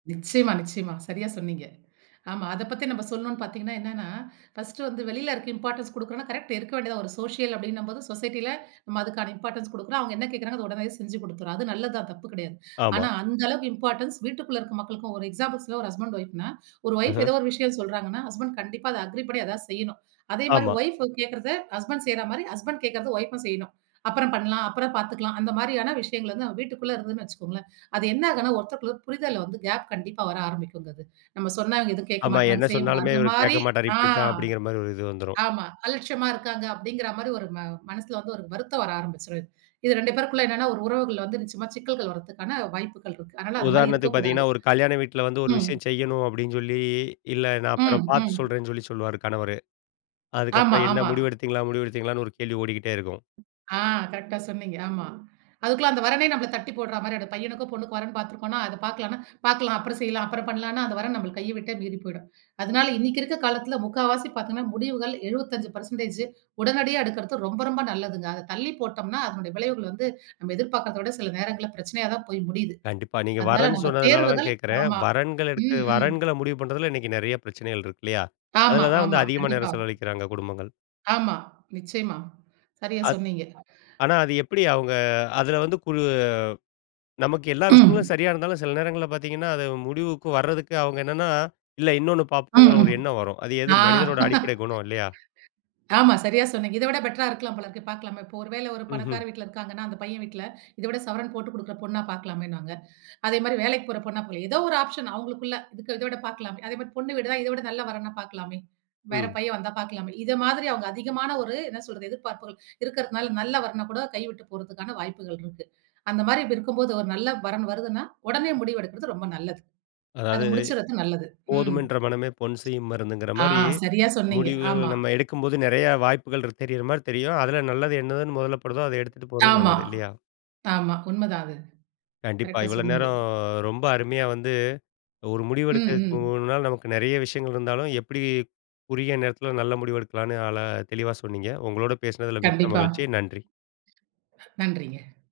நிச்சியமா, நிச்சியமா. சரியா சொன்னீங்க. ஆமா, அத பத்தி நம்ம சொல்லணும்ன்னு பார்த்தீங்கன்னா, என்னன்னா ஃபர்ஸ்ட்டு வந்து வெளியில இருக்க இம்பார்ட்டன்ஸ் குடுக்குறோம்னா கரெக்ட் இருக்க வேண்டியதான். ஒரு சோஷியல் அப்டின்னும்போது சொசைட்டில நம்ம அதுக்கான இம்பார்ட்டன்ஸ் குடுக்குறோம். அவங்க என்ன கேட்குறாங்க அத உடனேயே செஞ்சு குடுத்துறோம். அது நல்லதுதான் தப்பு கிடையாது. ஆமா. ஆனா அந்த அளவுக்கு இம்பார்ட்டன்ஸ் வீட்டுக்குள்ள இருக்க மக்களுக்கும் ஒரு எக்ஸாம்பிள்ஸில ஒரு ஹஸ்பண்ட் ஒய்ஃப்னா, ஒரு ஒய்ஃப் அஹ. ஏதோ ஒரு விஷயம் சொல்றாங்கனா, ஹஸ்பண்ட் கண்டிப்பா அத அக்ரி பண்ணி எதா செய்யனும். அதே மாரி ஆமா. வைப் கேட்கிறத ஹஸ்பண்ட் செய்ற மாரி, ஹஸ்பண்ட் கேட்கிறத வைப்உம் செய்யனும். அப்புறம் பண்ணலாம் அப்புறம் பார்த்துக்லாம். அந்த மாரியான விஷயங்கள் வந்து நம்ம வீட்டுக்குள்ள இருந்ததுன்னு வச்சுக்கொங்களேன், அது என்ன ஆகும்னா ஒருத்தர் ஒரு புரிதல்ல வந்து கேப் கண்டிப்பா வர ஆரம்பிக்குங்க. அது, நம்ம சொன்னா இவங்க எதுவும் கேட்க ஆமா, மாட்டேங்கிறாங்க, என்ன செய்ய மாட்டாரங்க. சொன்னாலுமே அந்த இவரு கேட்க மாரி மாட்டாரு. ஆ இப்படி தான் அப்டிங்கிற மாதிரி ஒரு இது வந்துரும். ஆமா, அலட்சியமா இருக்காங்க அப்டிங்கிற மாரி ஒரு மனசில வந்து ஒரு வருத்தம் வர ஆரம்பிச்சுரும். இது 2 பேருக்குள்ள என்னன்னா ஒரு உறவுகுள்ள வந்து நிச்சியமா சிக்கல்கள் வருவதற்கான வாய்ப்புகள் இருக்கு. அதனால அந்த மாரி இருக்க உதாரணத்துக்கு கூடாது. பார்த்தீங்கன்னா, ஒரு கல்யாண வீட்ல வந்து ஒரு ம். விஷயம் செய்யணும் அப்டின்னு சொல்லி, இல்ல நான் ம், அப்புறம் பார்த்து ம். சொல்றேன்னு சொல்லி சொல்லுவார் கணவரு. ஆமா, அதுக்கப்புறம் என்ன ஆமா. முடிவெடுத்தீங்களா, முடிவெடுத்தீங்களான்னு ஒரு கேள்வி ஓடிக்கிட்டே இருக்கும். ஆ கரெக்ட்டா சொன்னீங்க ஆமா. அதுக்குள்ள அந்த வரனே நம்மள தட்டி போடுற மாரி அந்த பையனுக்கும், பொண்ணுக்கும் வரேன் பார்த்துருக்கோம்னா அத பார்க்கலாம்னா பார்க்கலாம். அப்புறம் செய்யலாம். அப்புறம் பண்ணலாம்னா, அந்த வரன் நம்மள கைய விட்டே மீறி போய்டும். அதனால இன்னைக்கு இருக்கற காலத்துல 3/4 பார்த்தீங்கணா முடிவுகள் 75% பெர்ஸண்டேஜ் உடனடியா எடுக்கிறது ரொம்ப ரொம்ப நல்லதுங்க. அத தள்ளி போட்டோம்னா, அதனுடைய விளைவுகள் வந்து நம்ம எதிர்பார்க்காதத விட சில நேரங்கள்ல பிரச்சனையா தான் போய் முடியுது. கண்டிப்பா, நீங்க அதனால வரேன்னு நம்ம சொன்னதுனால தான் தேர்வுகள் கேட்கிறேன். ஆமா, வரன்கள் எடுத்து ம், ம். வரன்கள முடிவு பண்றதுல இன்னைக்கு நெறைய பிரச்சனைகள் இருக்கு இல்லையா? ஆமா, அதில தான் வந்து ஆமா. அதிகமா கண்டிப்பா. நேரம் செலவழிக்கிறாங்க குடும்பங்கள். ஆமா, நிச்சியமா. சரியா அத் சொன்னீங்க. ஆனா, அது எப்டி அவங்க அதில வந்து கு நமக்கு எல்லா விஷயங்களும் ம். சரியா இருந்தாலும் சில நேரங்கள்ல பார்த்தீங்கன்னா, அது முடிவுக்கு வரதுக்கு அவங்க என்னன்னா, இல்ல இன்னொன்னு பார்ப்போங்கிற ம்ஹ்ம். ஒரு எண்ணம் வரும். அது எது ஆ. மனிதனோட அடிப்படை குணம் இல்லையா? ஆமா, சரியா சொன்னீங்க. இத விட பெட்டர்ரா இருக்கலாம் போல இருக்கு பார்க்கலாமே. இப்போ ஒரு வேள ஒரு ம்ஹும். பணக்கார வீட்ல இருக்கிறாங்கனா, அந்த பையன் வீட்ல இத விட சவரன் போட்டுக் குடுக்கிற பொண்ணா பார்க்கலாமேனுவாங்க. அதே மாரி வேலைக்கு போற பொண்ணா போலாம். ஏதோ ஒரு ஆப்ஷன் அவங்களுக்குள்ள இத விட பார்க்கலாமே. அதே மாரி பொண்ணு வீடு தான், இத விட நல்ல வரன் வந்தா பார்க்கலாமே. வேற ம். பையன் வந்தா பார்க்கலாமே. இத மாதிரி அவங்க அதிகமான ஒரு என்ன சொல்றது எதிர்பார்ப்புகள் இருக்கிறதனால நல்ல வரன் கூட கையவுட்டுப் போறதுக்கான வாய்ப்புகள் இருக்கு. அந்த மாதிரி இருக்கும் போது ஒரு நல்ல வரன் வருதுனா, உடனே முடிவு எடுக்கிறது ரொம்ப நல்லது. அத அதாவது, முடிச்சறது நல்லது. ம். "போதும் என்ற மனமே பொன் செய்யும் மருந்துங்கிற" ஆ மாரி, சரியா சொன்னீங்க. முடிவுகள் ஆமா. நம்ம எடுக்கும்போது நெறையா வாய்ப்புகள் தெரியிற மாதிரி தெரியும். அதில நல்லது என்னதுன்னு மொதல்ல படுதோ அத எடுத்துட்டு போறது ஆமா, நல்லது இல்லையா? ஆமா. உண்ம தான் அது. கண்டிப்பா. கரெக்ட்டா இவ்வளோ சொன்னீங்க. நேரம் ரொம்ப அருமையா வந்து ஒரு ம், ம். முடிவெடுக்கிறதுனால நமக்கு நெறைய விஷயங்கள் இருந்தாலும், எப்டி குறுகிய நேரத்தில நல்ல முடிவு எடுக்கலாம்ன்னு அழ தெளிவா சொன்னீங்க. உங்களோட பேசினதில மிக்க கண்டிப்பா. மகிழ்ச்சி நன்றி. நன்றிங்க.